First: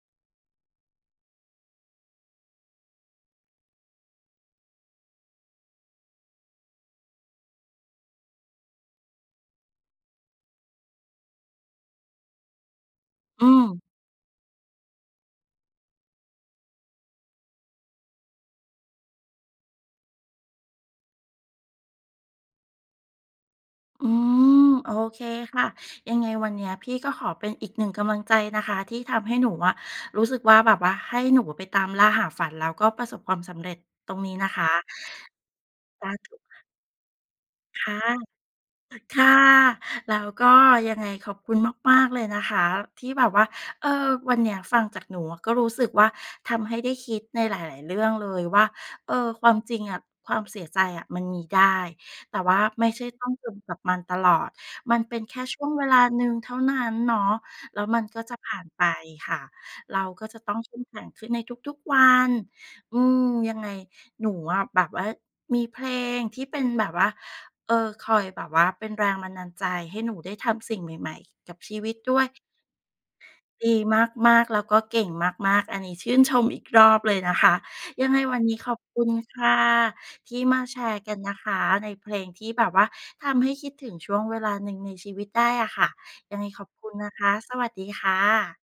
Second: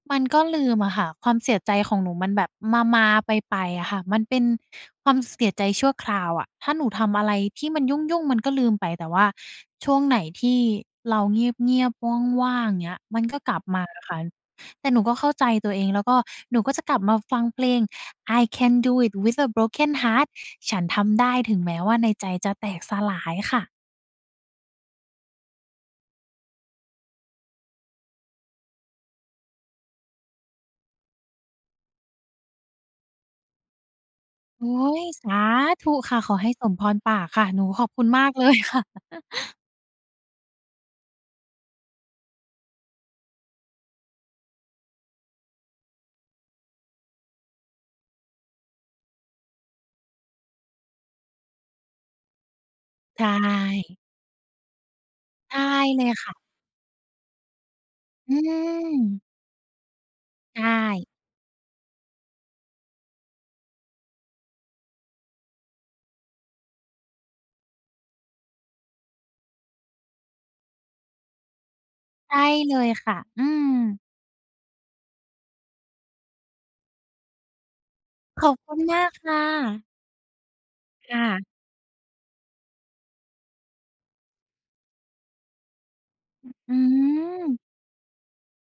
มันก็ลืมอะค่ะ ความเสียใจของหนูมันแบบมา ๆ ไป ๆ อะค่ะ มันเป็นความเสียใจชั่วคราวอะ ถ้าหนูทำอะไรที่มันยุ่ง ๆ มันก็ลืมไป แต่ว่าช่วงไหนที่เราเงียบ ๆ ว่าง ๆ อย่างเงี้ย มันก็อืกลับมม าอะค่ะ แต่หนูก็เข้าใจตัวเอง แล้วก็หนูก็จะกลับมาฟังเพลง "I Can Do It With a Broken Heart" ฉันทำได้ถึงแม้ว่าในใจจะแตกสลายค่ะ อืม โอเคค่ะ ยังไงวันเนี้ยพี่ก็ขอเป็นอีก 1 กำลังใจนะคะที่ทำให้หนูอะรู้สึกว่าแบบว่าให้หนูไปตามล่าหาฝัน แล้วก็ประสบความสำเร็จตรงนี้นะคโอ๊ะ ย สาธุสคา่ะ ธขุคอ่ะ ให้สมพรปากค่ะ หนูขคอบ่คะ ุณมาก เลยค่ะ ต ค่ะ แล้วก็ยังไงขอบคุณมาก ๆ เลยนะคะที่แบบว่า เออ วันเนี้ยฟังจากหนูก็รู้สึกว่าทำให้ได้คิดในหลาย ๆ เรื่องเลยว่า เออ ความจริงอะ ความเสียใจอะมันมีได้ แต่ว่าไม่ใช่ใชต้องจมกับมั่ นตลอด มันเป็นแค่ไดช่วง้เวลเลายหนคึ่่ะ งเท่านั้นเนาะ แล้วมันก็อจืะผ่านไปม ค่ะ เราก็จะต้ใอชงเข้มแข็่ งขึ้นในทุก ๆ วัน อืม ยังไงหนูอะแบบว่ามีเพลงที่เป็นแบบว่า เอ่อ คอยแบบว่าเป็นแรงบันดาลใจให้หนูได้ทำสิ่งใหม่ ๆ กับชีวิตด้วย ใช่เลยค่ะ อืดีม มาก ๆ แล้วก็เก่งมาก ๆ อันนี้ชื่นชมอีกรอบเลยนะคะ ยังไงวัขนอนีบ้คขุอณบมคาุกณค่ค่ะะ ที่มาแชร์กคั่นนะะ คะ ในเพลงที่แบบว่าทำให้คิดถึงช่วงเวลาหนึ่งในชีวิตได้อะค่ะ ยังไอ งขอบอืคุณนะคะ ม สวัสดีค่ะ